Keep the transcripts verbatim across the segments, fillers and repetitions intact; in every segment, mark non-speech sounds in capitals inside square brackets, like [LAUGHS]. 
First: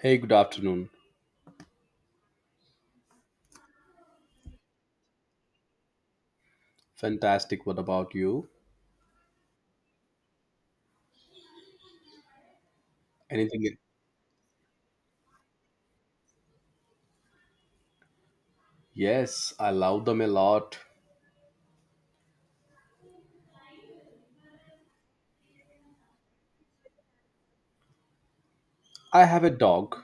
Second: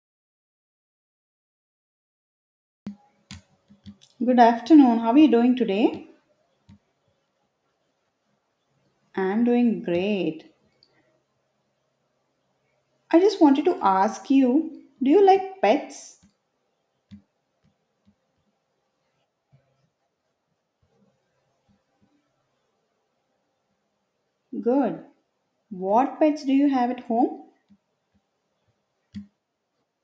Hey, good afternoon. Good afternoon. How are you doing today? Fantastic. What about you? I'm doing great. I just wanted to Anything? ask you do you like pets? Yes, I love them a lot. Good. What pets do you have at home? I have a dog.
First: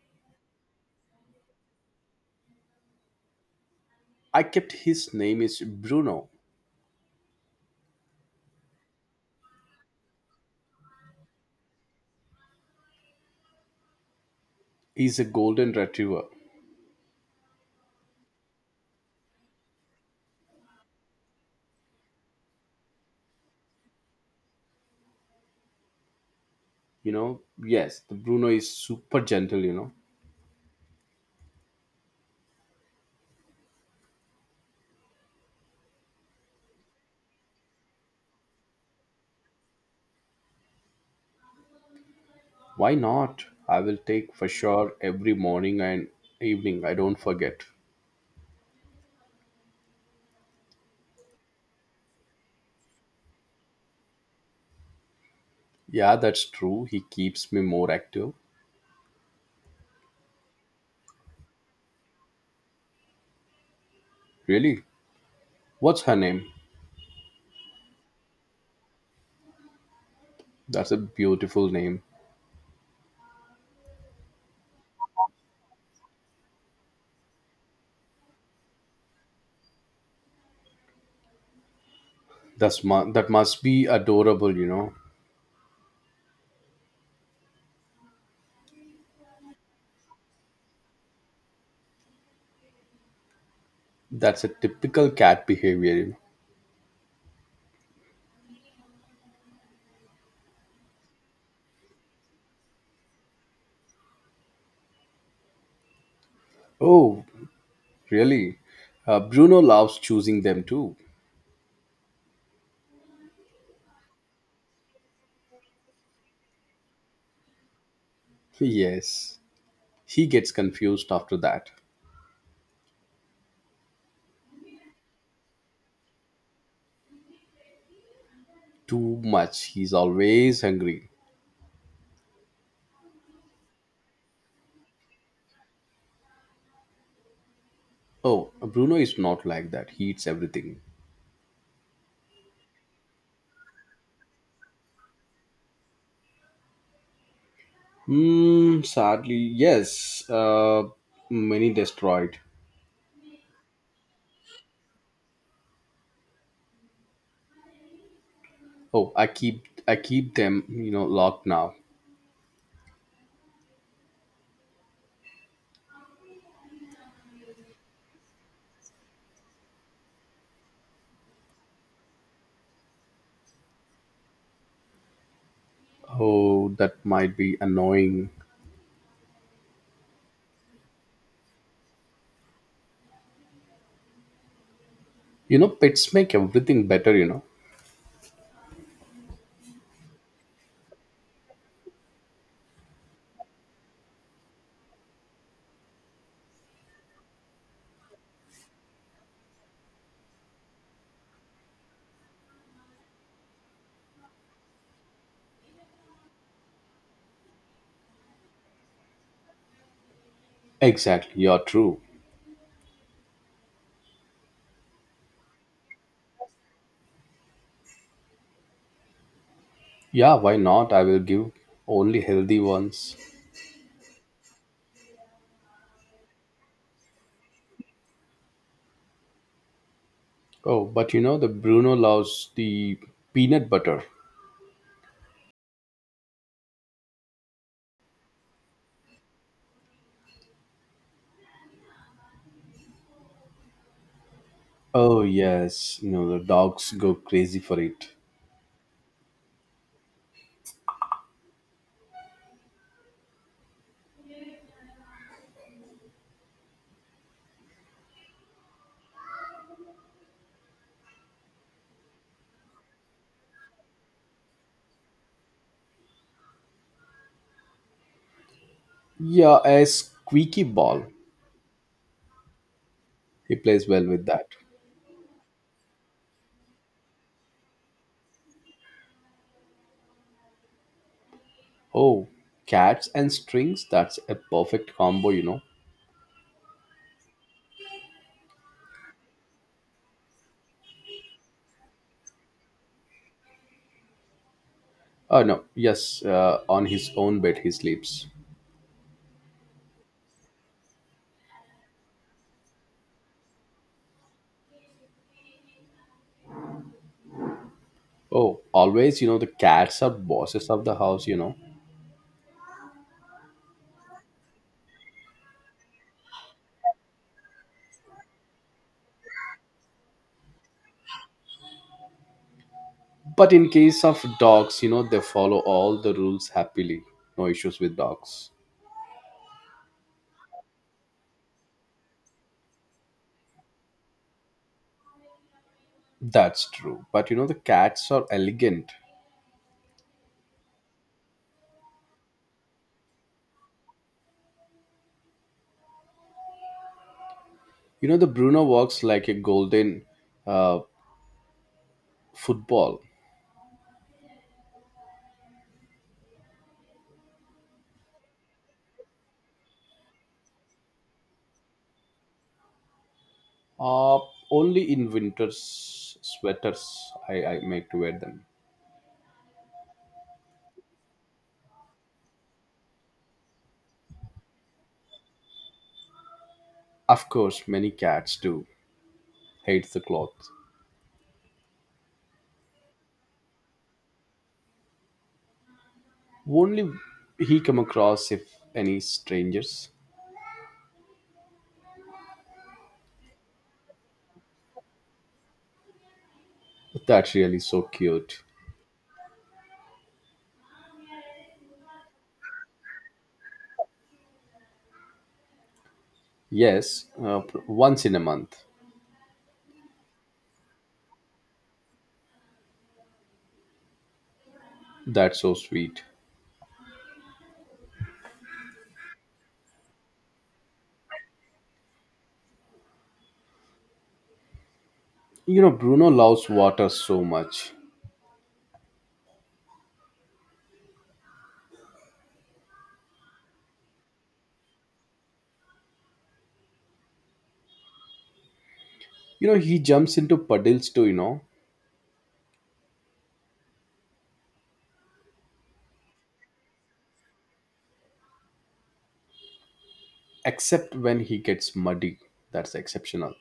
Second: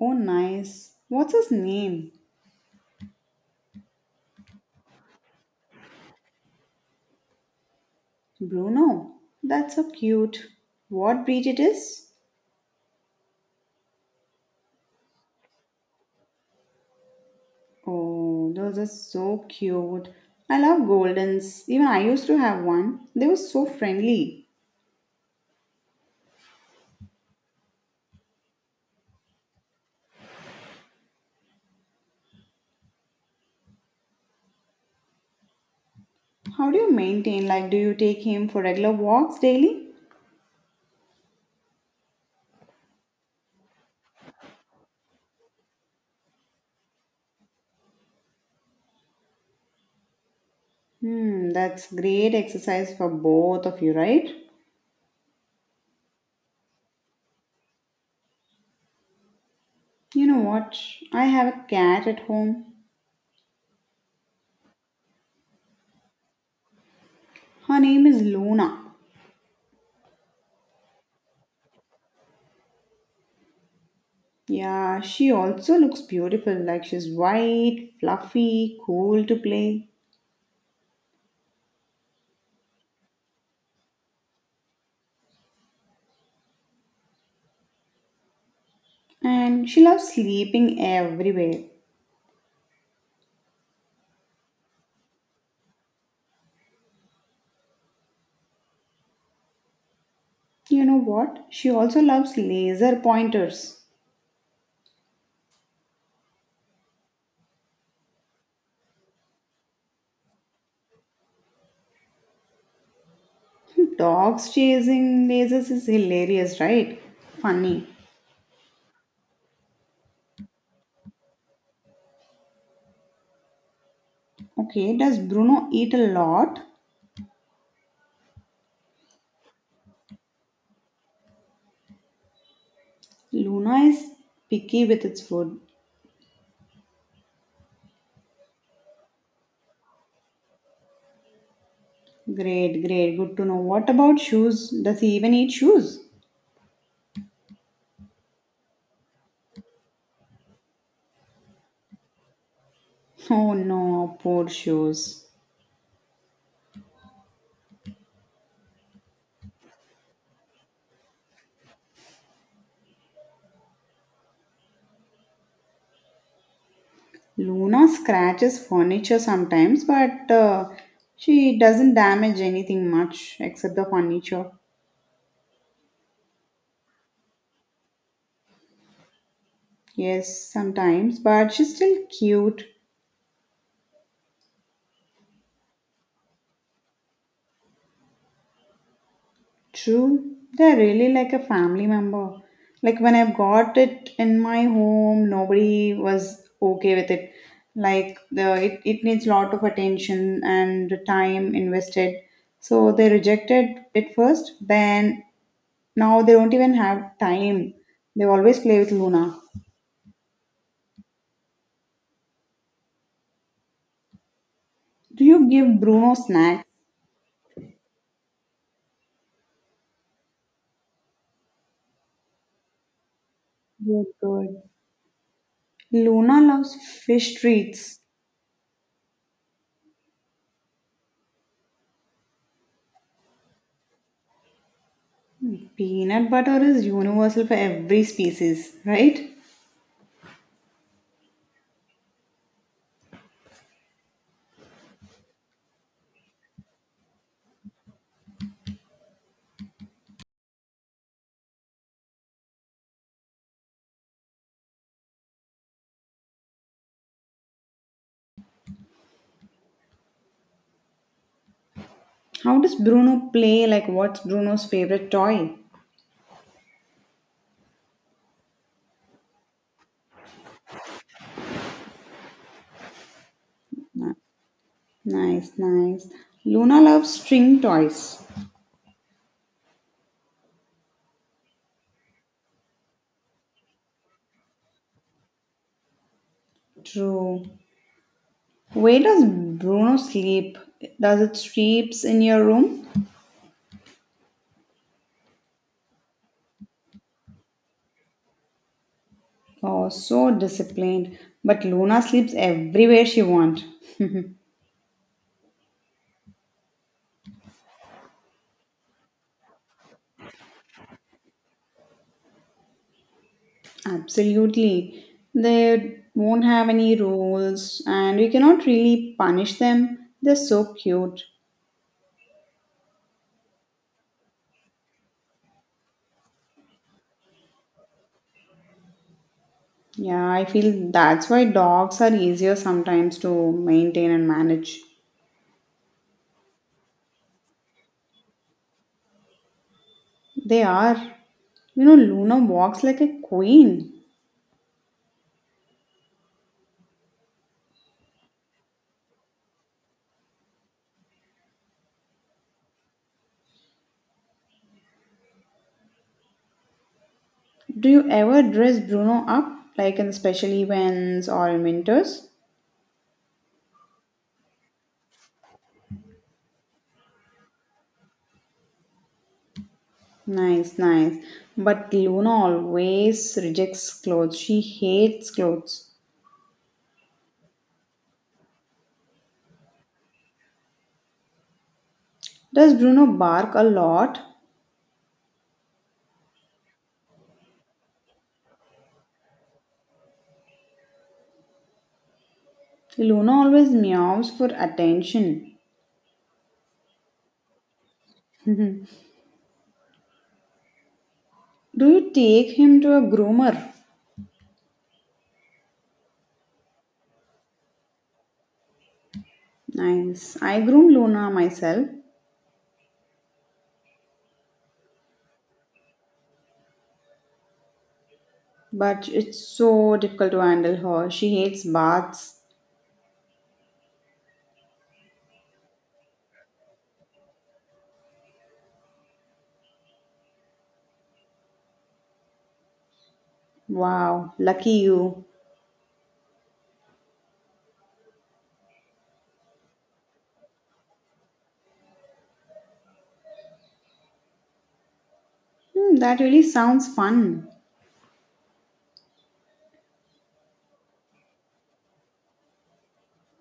Oh, nice. What's his name? I kept his name is Bruno. Bruno. That's so cute. What breed it is? He's a golden retriever. Oh, those are so cute. I love Goldens. Even I used to have one. They were so friendly. You know, yes, the Bruno is super gentle, you know. How do you maintain? Like, do you take him for regular walks daily? Why not? I will take for sure every morning and evening. I don't forget. Hmm, that's great exercise for both of you, right? Yeah, that's true. He keeps me more active. You know what? I have a cat at home. Really? What's her name? Her name is Luna. That's a beautiful name. Yeah, she also looks beautiful, like she's white, fluffy, cool to play. That's mu- that must be adorable, you know. And she loves sleeping everywhere. That's a typical cat behavior. You know what? She also loves laser pointers. Oh, really? Uh, Bruno loves choosing them too. [LAUGHS] [LAUGHS] Dogs chasing lasers is hilarious, right? Funny. Yes, he gets confused after that. Okay, does Bruno eat a lot? Too much. He's always hungry. Luna is picky with its food. Oh, Bruno is not like that. He eats everything. Great, great. Good to know. What about shoes? Does he even eat shoes? Hmm, sadly, yes. Uh, many destroyed. Oh no, poor shoes. Oh, I keep I keep them, you know, locked now. Luna scratches furniture sometimes, but uh, she doesn't damage anything much except the furniture. Oh, that might be annoying. Yes, sometimes, but she's still cute. You know, pets make everything better, you know. True, they're really like a family member. Like when I've got it in my home, nobody was okay with it. Like the it, it needs lot of attention and time invested. So they rejected it first, then now they don't even have time. They always play with Luna. Exactly, you're true. Do you give Bruno snacks? Yeah, why not? I will give only healthy ones. Good, good. Luna loves fish treats. Oh, but you know, the Bruno loves the peanut butter. Peanut butter is universal for every species, right? Oh, yes. You know, the dogs go crazy for it. How does Bruno play? Like, what's Bruno's favorite toy? Yeah, a squeaky ball. He plays well Ni- with that. Nice, nice. Luna loves string toys. Oh, cats and strings. That's a perfect combo, you know. True. Where does Bruno sleep? Does it sleeps in your room? Oh, no. Yes, uh, on his own bed he sleeps. Oh, so disciplined. But Luna sleeps everywhere she wants. Oh, always, you know, the cats are bosses of the house, you know. [LAUGHS] Absolutely. They won't have any rules and we cannot really punish them. They're so cute. But in case of dogs, you know, they follow all the rules happily. No issues with dogs. Yeah, I feel that's why dogs are easier sometimes to maintain and manage. That's true. But you know, the cats are elegant. They are. You know, Luna walks like a queen. You know, the Bruno walks like a golden uh, football. Do you ever dress Bruno up, like in special events or in winters? Uh, only in winters sweaters I, I make to wear them. Nice, nice. But Luna always rejects clothes. She hates clothes. Of course, many cats do hate the cloth. Does Bruno bark a lot? Only he come across if any strangers. Luna always meows for attention. That's really so cute. Do you take him to a groomer? Yes, uh, once in a month. Nice. I groom Luna myself. That's so sweet. But it's so difficult to handle her. She hates baths. You know, Bruno loves water so much. Wow, lucky you. You know, he jumps into puddles too, you know, Hmm, that really sounds fun. except when he gets muddy. That's exceptional.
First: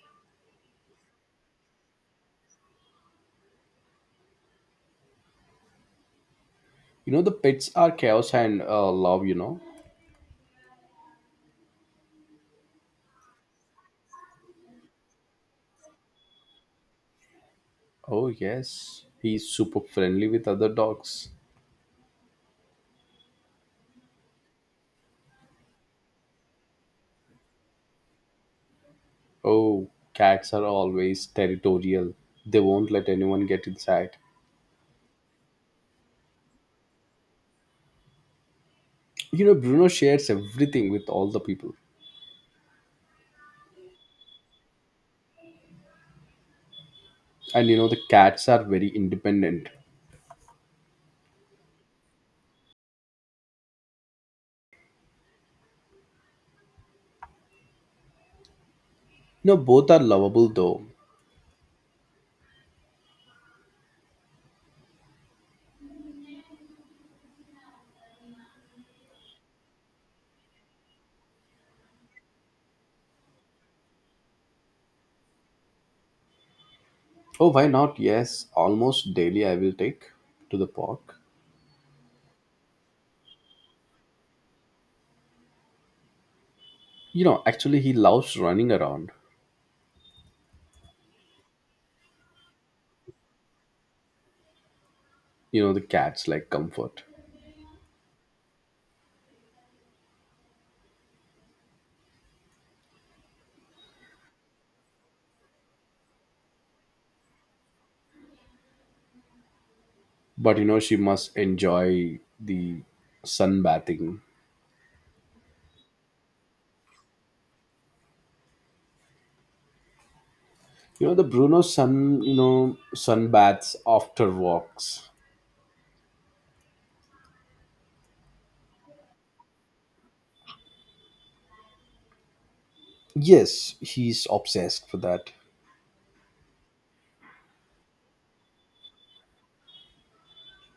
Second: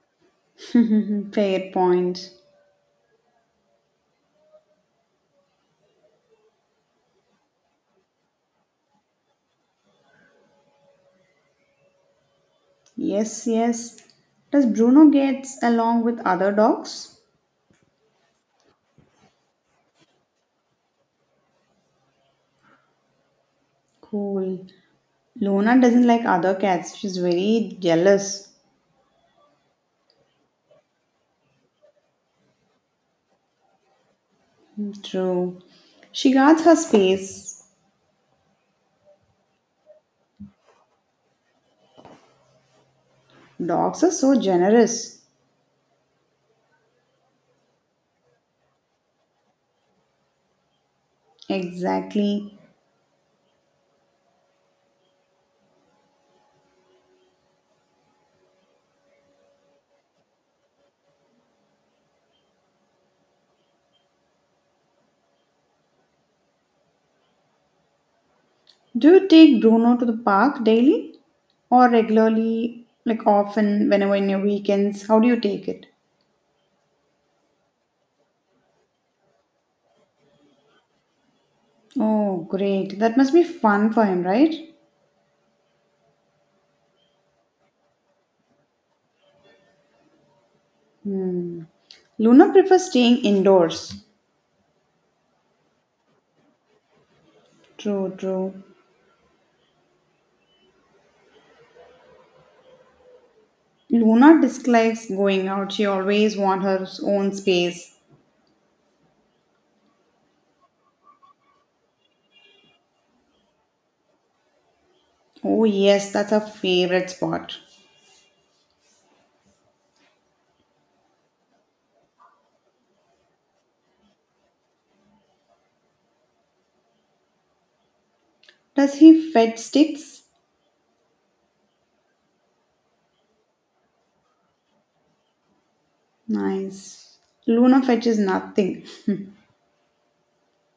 [LAUGHS] Fair point. You know, the pets are chaos and uh, love, you know. Yes, yes. Does Bruno gets along with other dogs? Oh, yes. He's super friendly with other dogs. Cool. Luna doesn't like other cats. She's very jealous. Oh, cats are always territorial. They won't let anyone get inside. Hmm, true. She guards her space. You know, Bruno shares everything with all the people. Dogs are so generous. And you know, the cats are very independent. Exactly. You know, both are lovable though. Do you take Bruno to the park daily or regularly, like often, whenever in your weekends? How do you take it? Oh, why not? Yes, almost daily I will take to the park. Oh, great. That must be fun for him, right? You know, actually, he loves running around. Hmm. Luna prefers staying indoors. You know, the cats like comfort. True, true. Luna dislikes going out. She always wants her own space. But you know, she must enjoy the sunbathing. Oh, yes, that's her favorite spot. You know, the Bruno sun, you know, sunbaths after walks. Does he fetch sticks? Yes, he's obsessed for that. Nice. Luna fetches nothing.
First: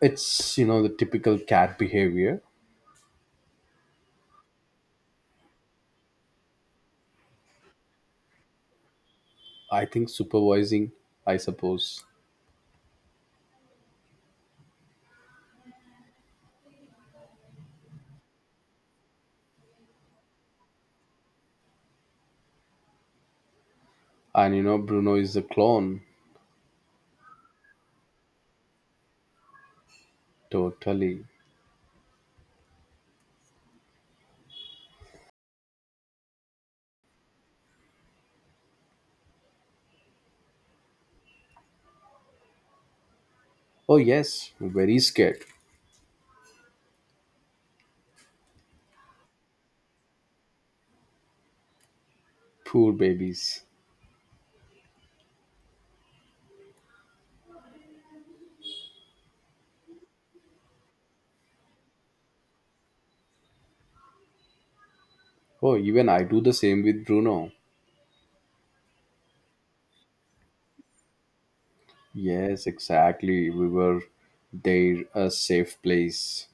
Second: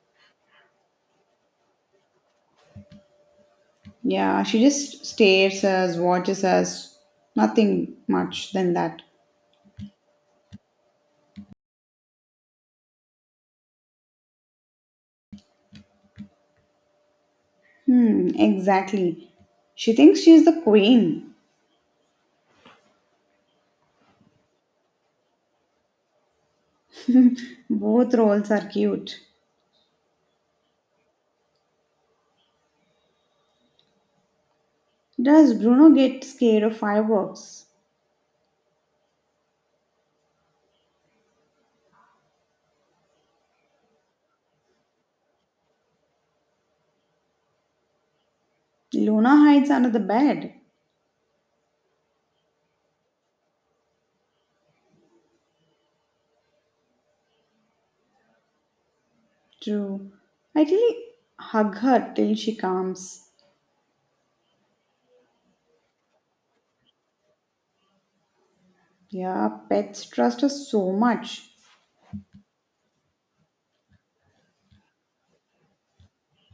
It's, you know, the typical cat behavior. Yeah, she just stares us, watches us, nothing much than that. I think supervising, I suppose. Hmm, exactly. She thinks she's the queen. And, you know, Bruno is a clone, Both roles are cute. totally. Does Bruno get scared of fireworks? Oh, yes, very scared. Luna hides under the bed. Poor babies. True. I really hug her till she calms. Oh, even I do the same with Bruno. Yeah, pets trust us so much. Yes, exactly. We were there, a safe place.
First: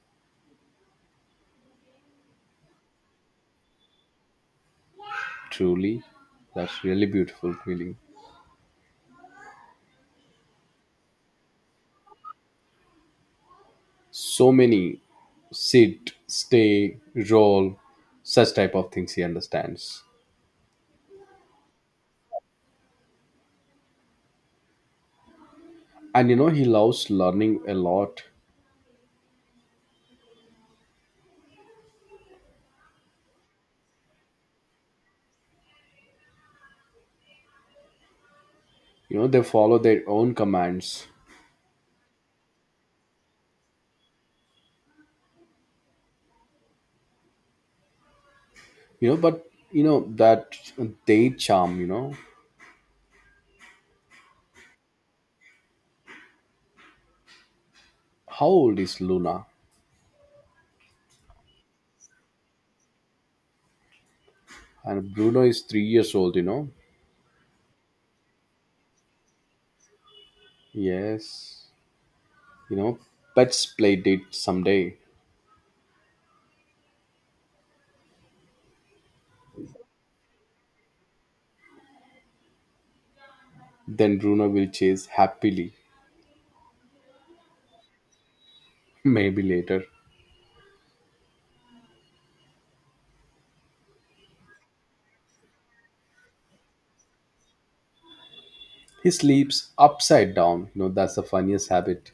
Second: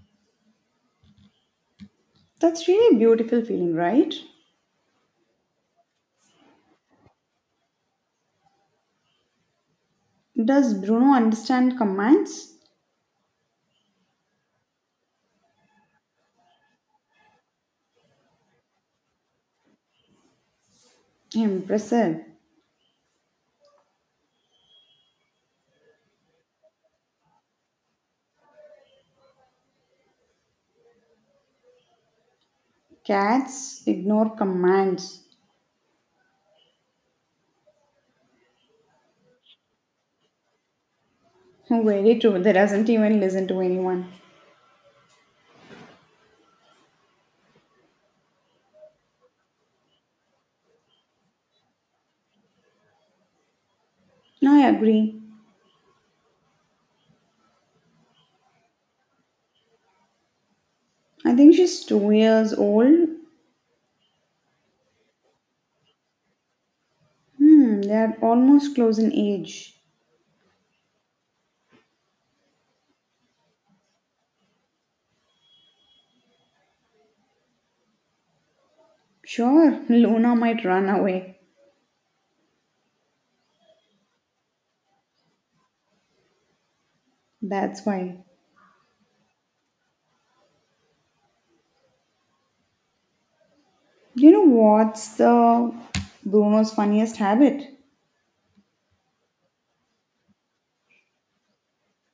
That's really a beautiful feeling, right? Truly, that's really beautiful feeling. Does Bruno understand commands? So many sit, stay, roll, such type of things he understands. Impressive. And you know, he loves learning a lot. Cats ignore commands. You know, they follow their own commands. [LAUGHS] Very true. They doesn't even listen to anyone. You know, but you know that they charm. You know, I agree. how old is Luna? I think she's two years old. And Bruno is three years old. You know, Hmm, they are almost close in age. Yes, you know, let's play date someday. Sure, [LAUGHS] Luna might run away. Then Bruno will chase happily, That's why. [LAUGHS] maybe later. You know what's the Bruno's funniest habit? He sleeps upside down. You know, that's the funniest habit.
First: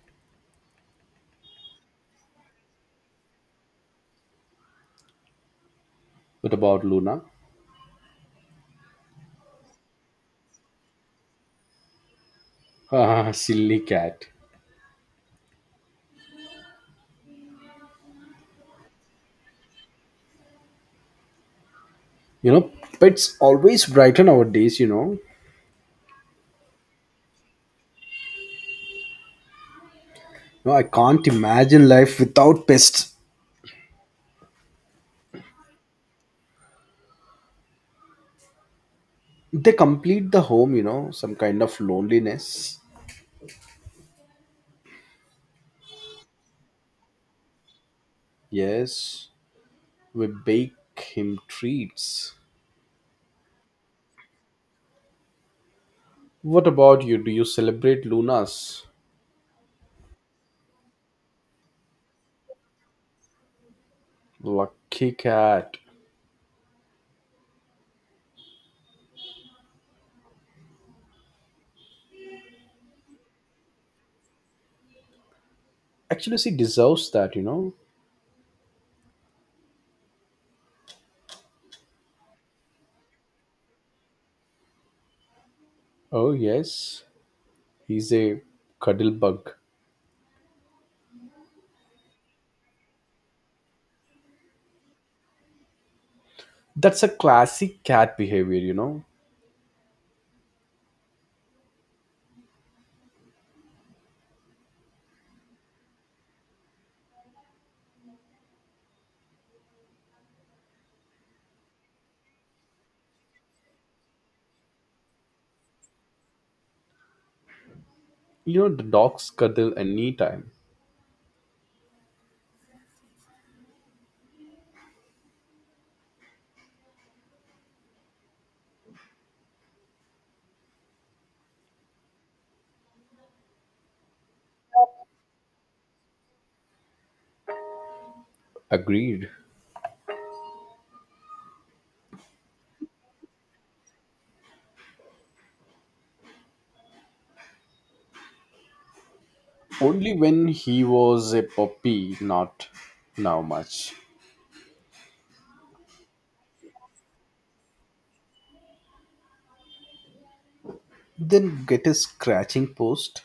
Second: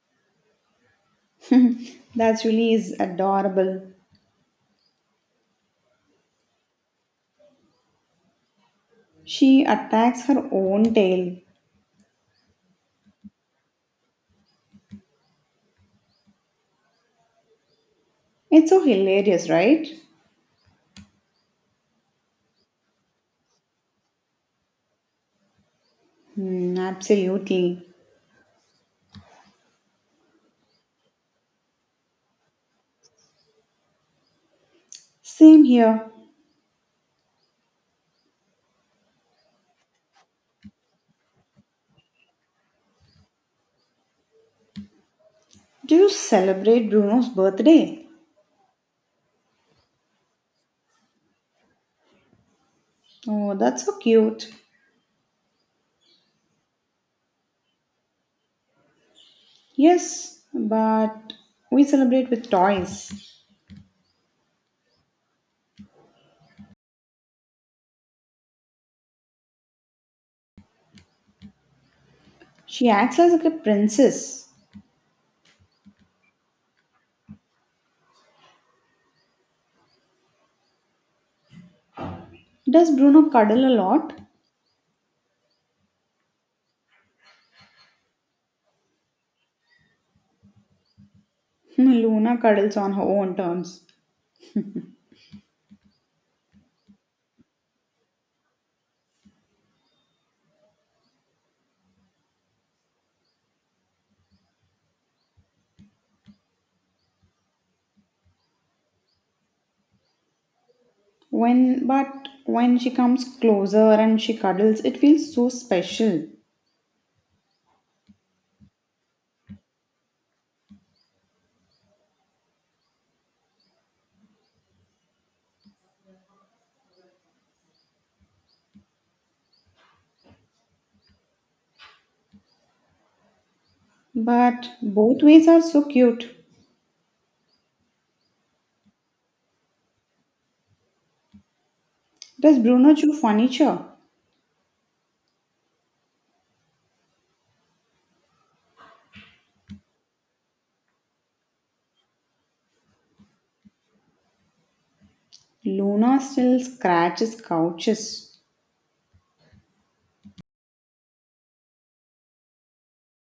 That's really is adorable. What about Luna? [LAUGHS] She attacks her own tail. Ah, silly cat. It's so hilarious, right? You know, pets always brighten our days, you know. Hmm, absolutely. No, I can't imagine life without pests. Same here. They complete the home, you know, some kind of loneliness. Do you celebrate Bruno's birthday? Yes, we bake him treats. Oh, that's so cute. What about you? Do you celebrate Luna's? Yes, but we celebrate with toys. Lucky cat. She acts as like a princess. Actually, she deserves that, you know. Does Bruno cuddle a lot? Oh, yes. He's a cuddle bug. [LAUGHS] Luna cuddles on her own terms. That's a classic cat behavior, you know. When but when she comes closer and she cuddles, it feels so special. You know, the dogs cuddle anytime. But both ways are so cute. Agreed. Does Bruno chew furniture? Only when he was a puppy, not now much. Luna still scratches couches. Then get a scratching post.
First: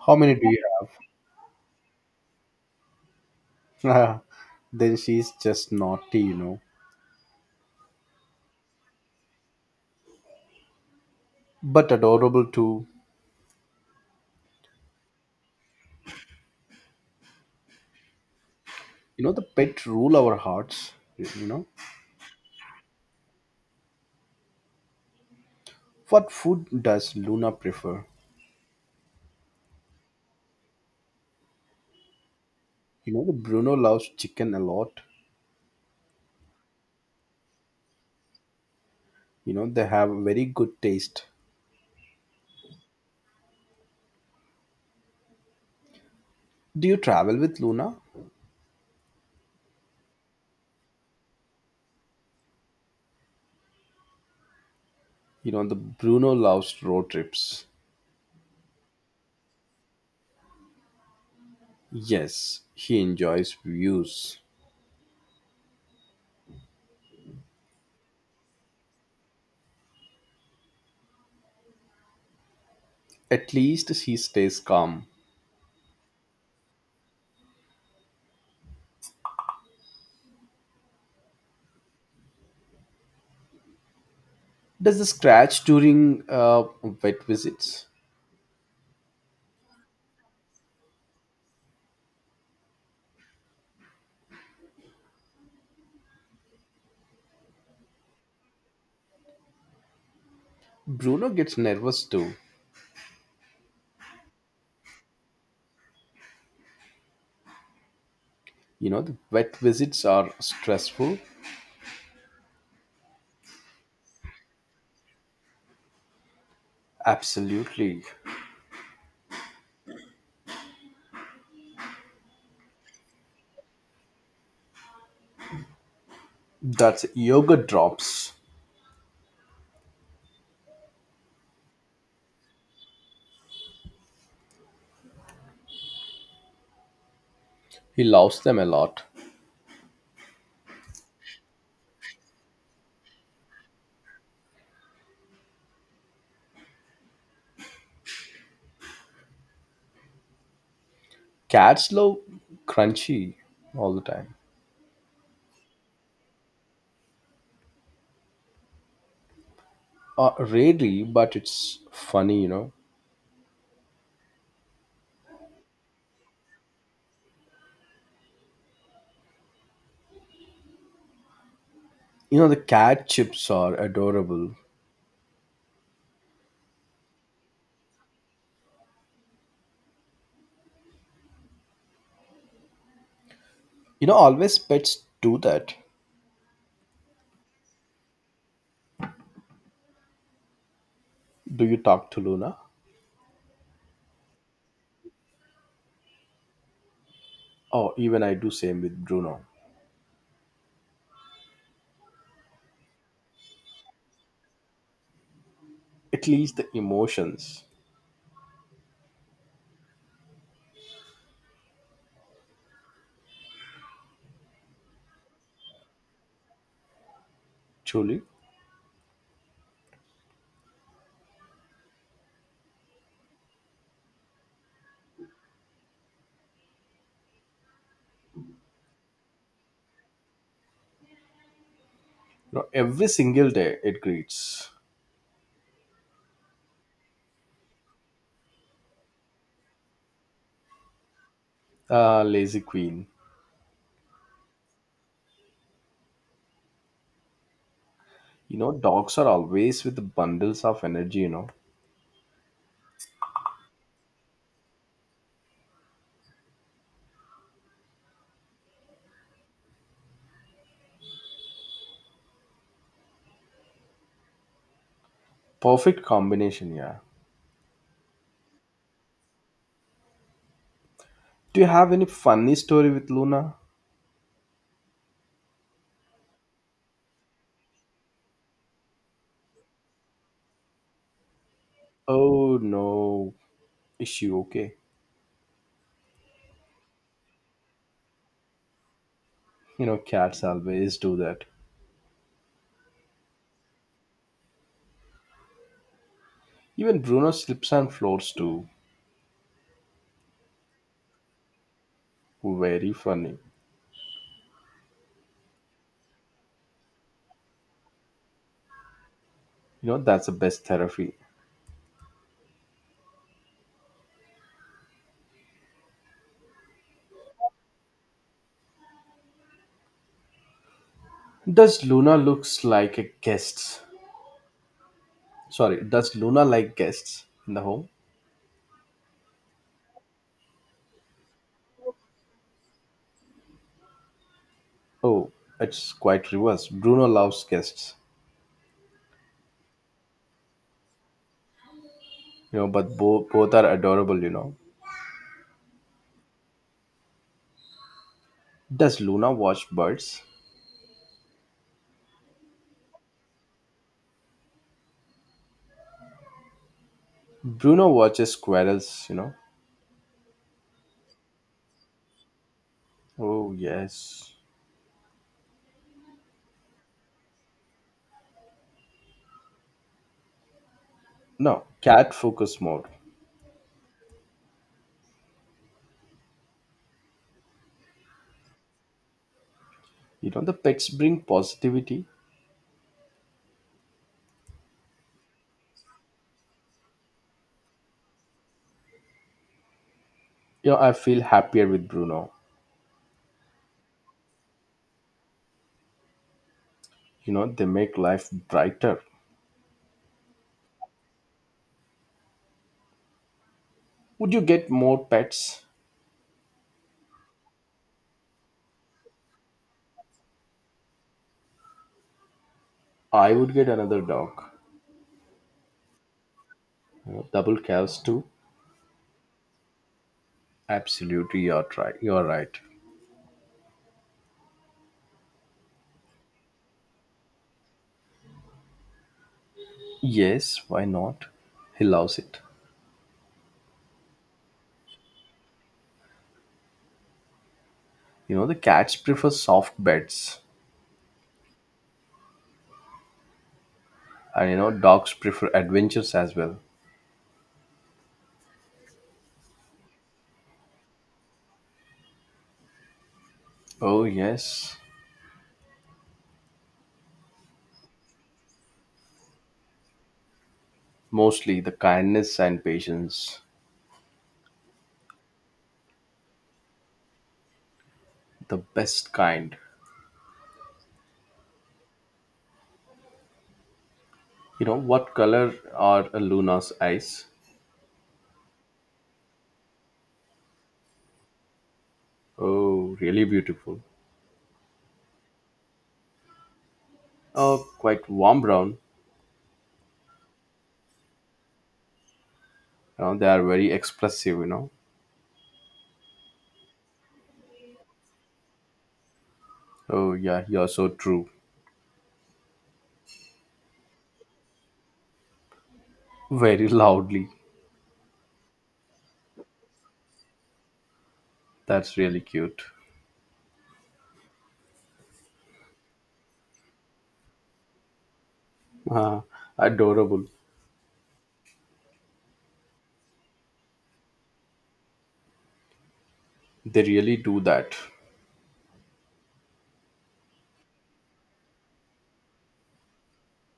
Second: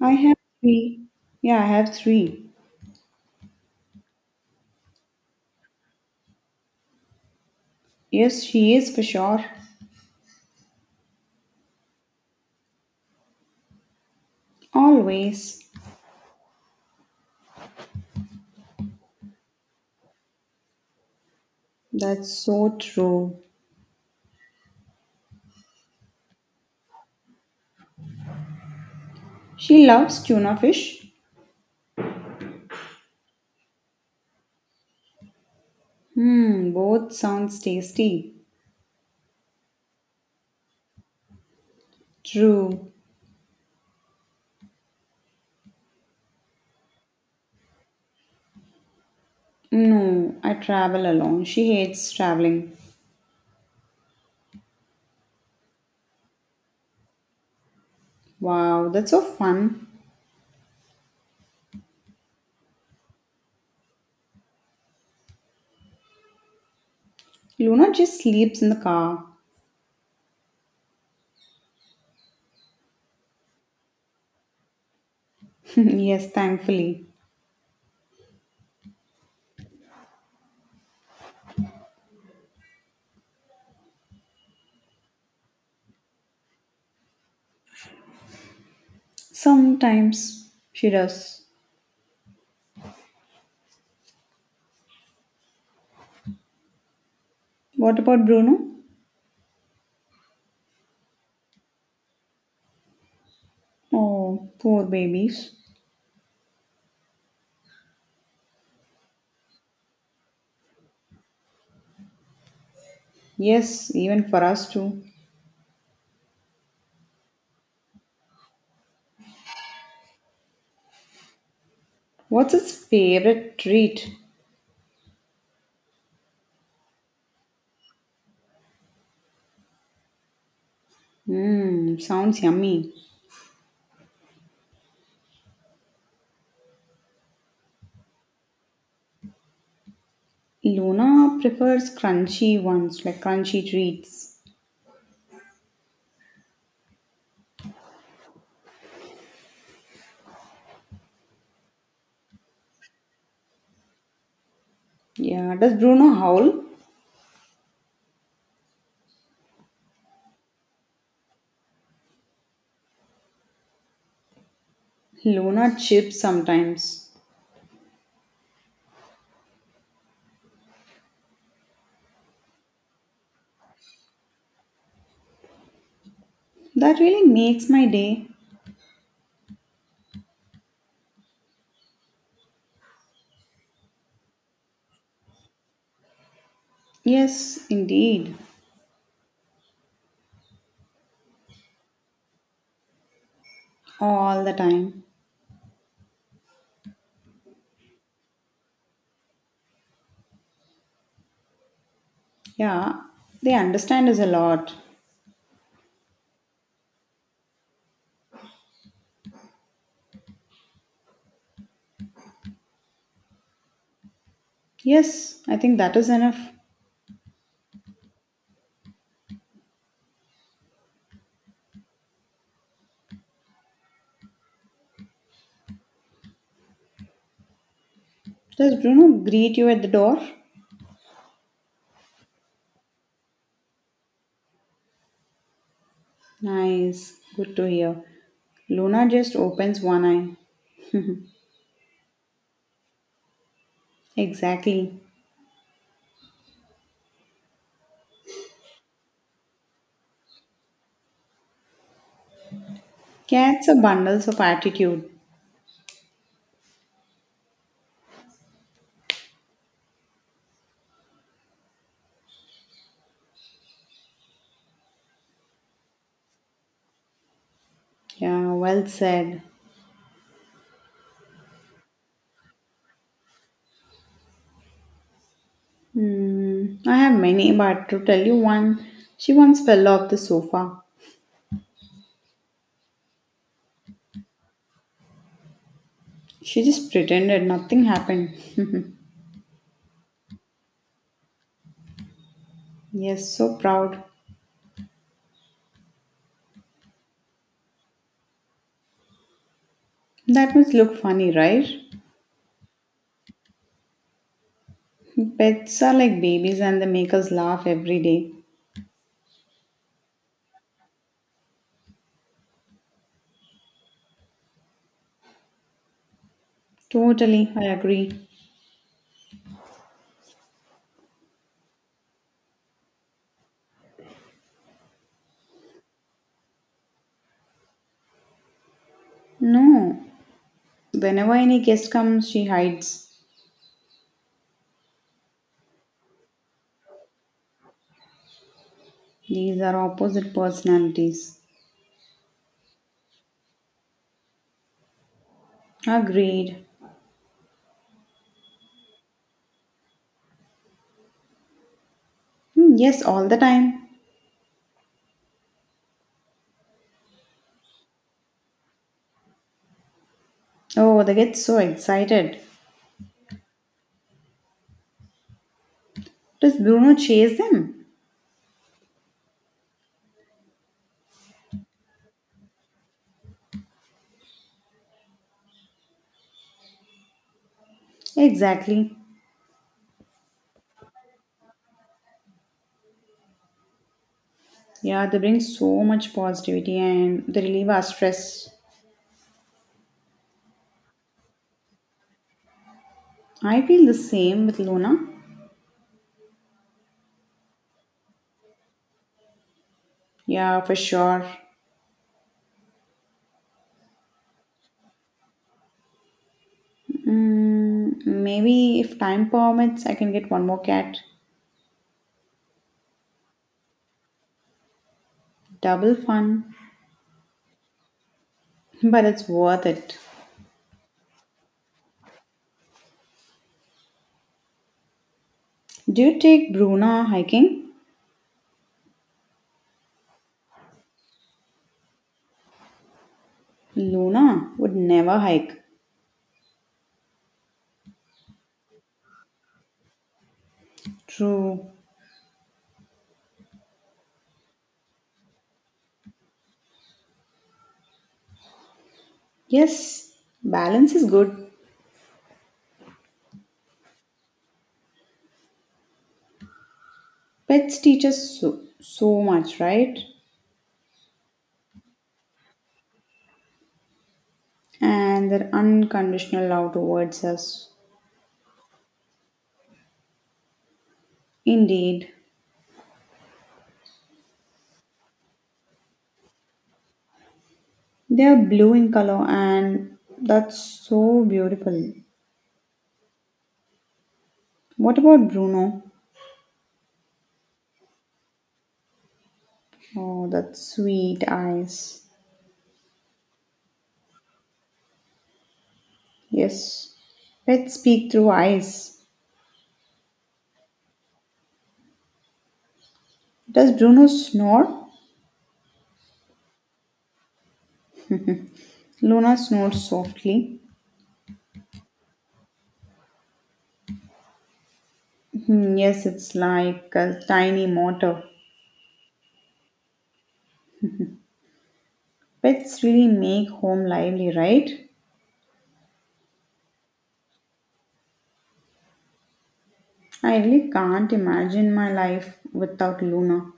I How many have do you three. Yeah, I have three. have? [LAUGHS] Then she's just naughty, you know. Yes, she is for sure. But adorable too. Always. You know, the pet rule our hearts, you know. That's so true. What food does Luna prefer? She loves tuna fish. You know, the Bruno loves chicken a lot. Hmm, both sounds tasty. You know, they have very good taste. True. Do you travel with Luna? No, I travel alone. She hates traveling. You know, the Bruno loves road trips. Wow, that's so fun. Yes, he enjoys views. Luna just sleeps in the car. At least he stays calm. [LAUGHS] Yes, thankfully. Does the scratch during uh, vet visits? Sometimes she does. What about Bruno? Bruno gets nervous too. Oh, poor babies. You know, the vet visits are stressful. Yes, even for us too. Absolutely. What's its favorite treat? That's yoga drops. Mmm, sounds yummy. He loves them a lot. Luna prefers crunchy ones, like crunchy treats. Cats love crunchy all the time. Yeah, does Bruno howl? Uh, rarely, but it's funny, you know. Luna chips sometimes. You know, the cat chips are adorable. That really makes my day. You know, always pets do that. Yes, indeed. Do you talk to Luna? All the time. Oh, even I do same with Bruno. Yeah, they understand us a lot. At least the emotions, Yes, I think that is enough. truly. You Does Bruno greet you at the door? know, every single day it greets. Nice. Good to hear. Luna just opens one eye. Ah, lazy queen. Exactly. You know, dogs are always with bundles of energy, you know. Cats are bundles of attitude. Perfect combination, yeah. Yeah, well said. Do you have any funny story with Luna? Hmm, I have many, but to tell you one, she once fell off the sofa. Oh no, is she okay? She just pretended nothing happened. You know, cats always do that. [LAUGHS] Yes, so proud. Even Bruno slips on floors too. That must look funny, right? Very funny. Pets are like babies and they make us laugh every day. You know, that's the best therapy. Totally, I agree. Does Luna looks like a guest? Sorry, does Luna like guests in the home? No, whenever any guest comes, she hides. Oh, it's quite reverse. Bruno loves guests. These are opposite personalities. You know, but both both are adorable, you know. Agreed. Does Luna watch birds? Hmm, yes, all the time. Bruno watches squirrels, you know. Oh, they get so excited. Oh yes. Does Bruno chase them? No, cat focus mode. Exactly. You know the pets bring positivity. Yeah, they bring so much positivity and they relieve our stress. Yeah, I feel happier with Bruno. I feel the same with Luna. You know, they make life brighter. Yeah, for sure. Would you get more pets? Mm, maybe if time permits, I can get one more cat. I would get another dog. Double fun, You know, double cows too. but it's worth it. Absolutely, you're right. You're right. Do you take Bruna hiking? Yes, why not? He loves it. Luna would never hike. You know, the cats prefer soft beds, True. and you know, dogs prefer adventures as well. Yes, balance is good. Oh yes, Pets teach us so, so much, right? mostly the kindness and patience, And their unconditional love towards us. the best kind. Indeed. You know, what color are Luna's eyes? They are blue in color and that's so beautiful. Oh, really beautiful. What about Bruno? Uh, quite warm brown. Oh, that sweet eyes. You know, they are very expressive, you know. Yes, pets speak through eyes. Oh, yeah, you're so true. Does Bruno snore? Very [LAUGHS] loudly. Luna snored softly. That's really cute. Hmm, yes, it's like a tiny motor. Ah, adorable. Pets really make home lively, right? They really do that. I really can't imagine my life without Luna.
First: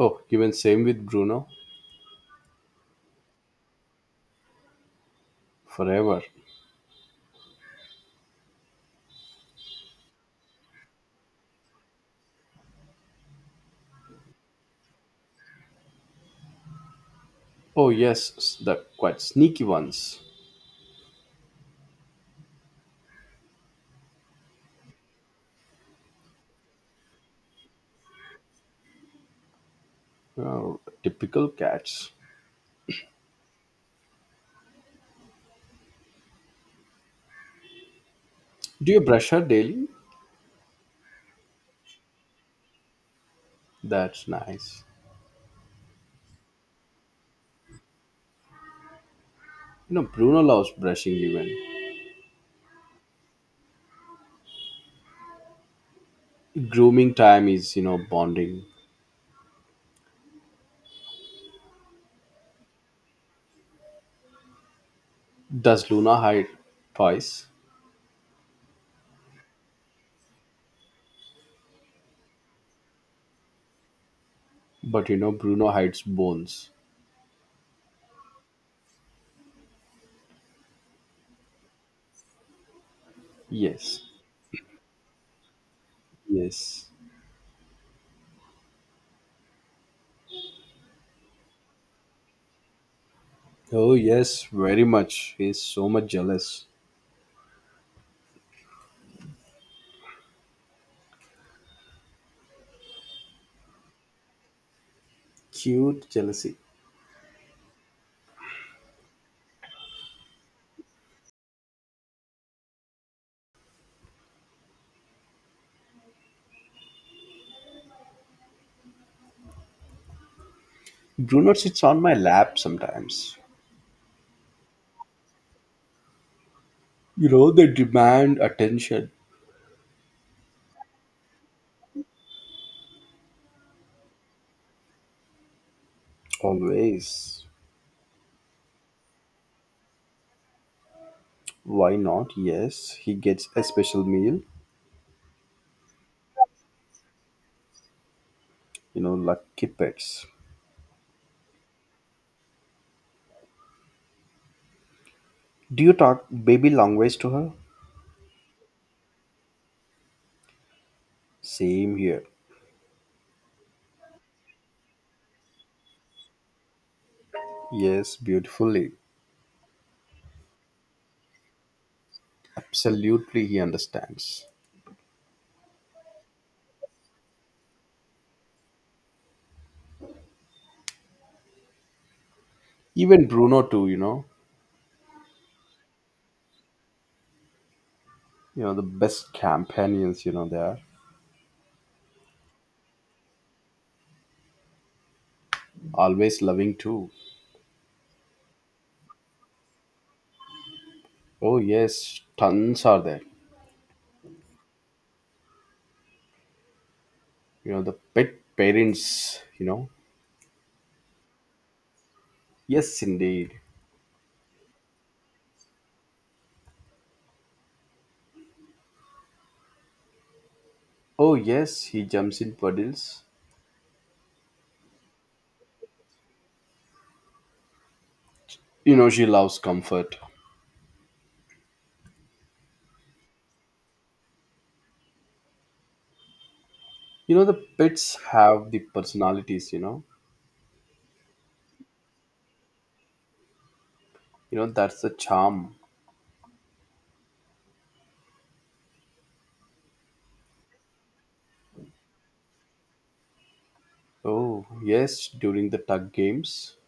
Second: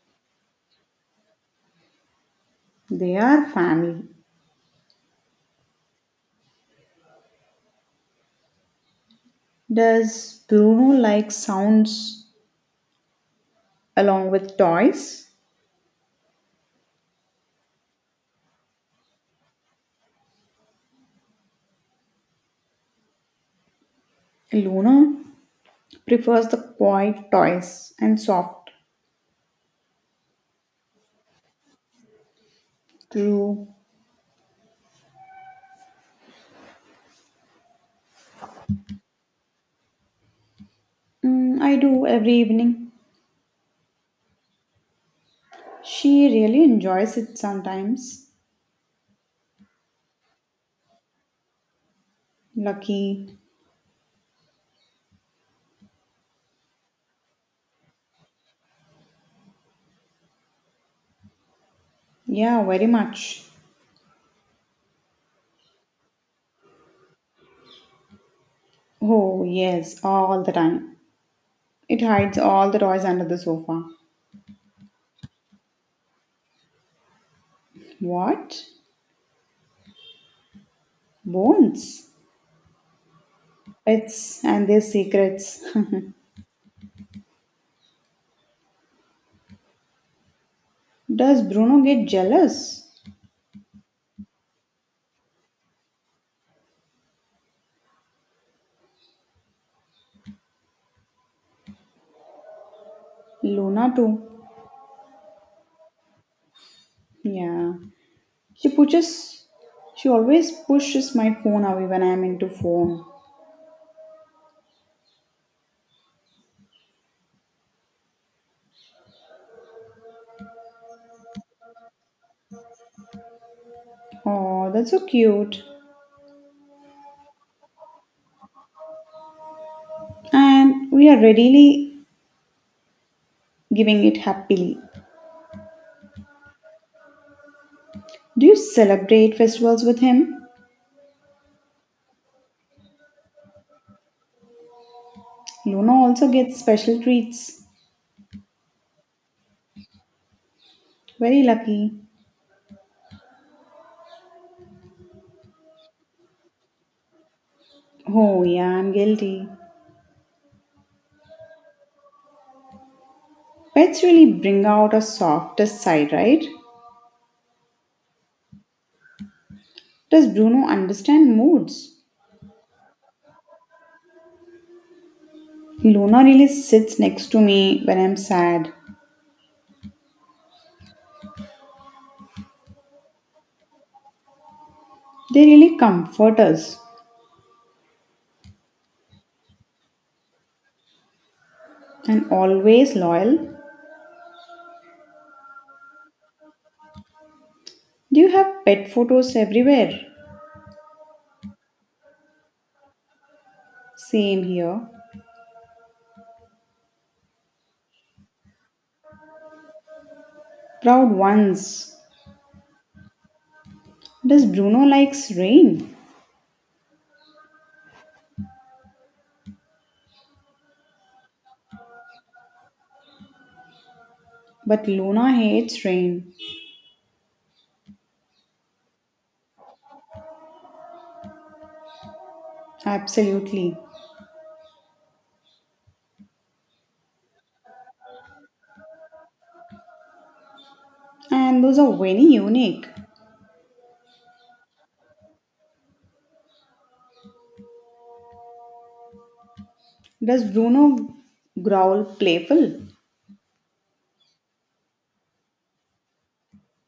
Oh, even same with Bruno. They are family. Forever. Does Bruno like sounds along with toys? Oh, yes, s- the quite sneaky ones. Luna prefers the quiet toys and soft. Oh, typical cats. True. Do you brush her daily? Mm, I do every evening. That's nice. She really enjoys it sometimes. You know, Bruno loves brushing even. Lucky. Grooming time is, you know, bonding. Yeah, very much. Does Luna hide toys? Oh, yes, all the time. It hides all the toys under the sofa. But you know, Bruno hides bones. What? Bones? Yes. Pets and their secrets. Yes. [LAUGHS] Does Bruno get jealous? Oh, yes, very much. He's so much jealous. Luna too. Cute jealousy. Yeah. She pushes she always pushes my phone away when I'm into phone. Bruno sits on my lap sometimes. Oh, that's so cute. You know, they demand attention. And we are readily giving it happily. Always. Do you celebrate festivals with him? Why not? Yes, he gets a special meal. Luna also gets special treats. You know, lucky pets. Very lucky. Do you talk baby long ways to her? Oh, yeah, I'm guilty. Same here. Pets really bring out our softest side, right? Yes, beautifully. Does Bruno understand moods? Absolutely, he understands. Luna really sits next to me when I'm sad. Even Bruno, too, you know. They really comfort us You know, the best companions, you know, they are and always loyal. always loving too. Do you have pet photos everywhere? Oh, yes, tons are there. Same here. You know, the pet parents, you know. Proud ones. Yes, indeed. Does Bruno likes rain? Oh, yes, he jumps in puddles. But Luna hates rain. You know, she loves comfort. Absolutely. You know, the pets have the personalities, you know. And those are very unique. You know, that's the charm. Does Bruno growl playful? Oh, yes, during the tug games.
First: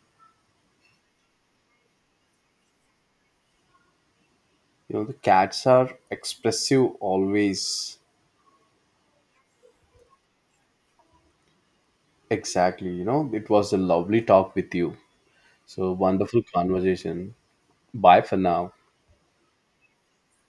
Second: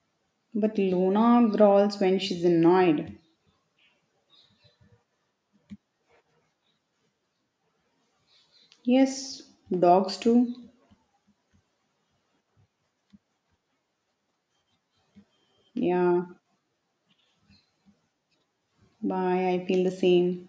But Luna growls when she's annoyed. You know, the cats are expressive always. Yes, dogs do. Exactly. You know, it was a lovely talk with you. So, Yeah, wonderful conversation. Bye for now. bye. I feel the same.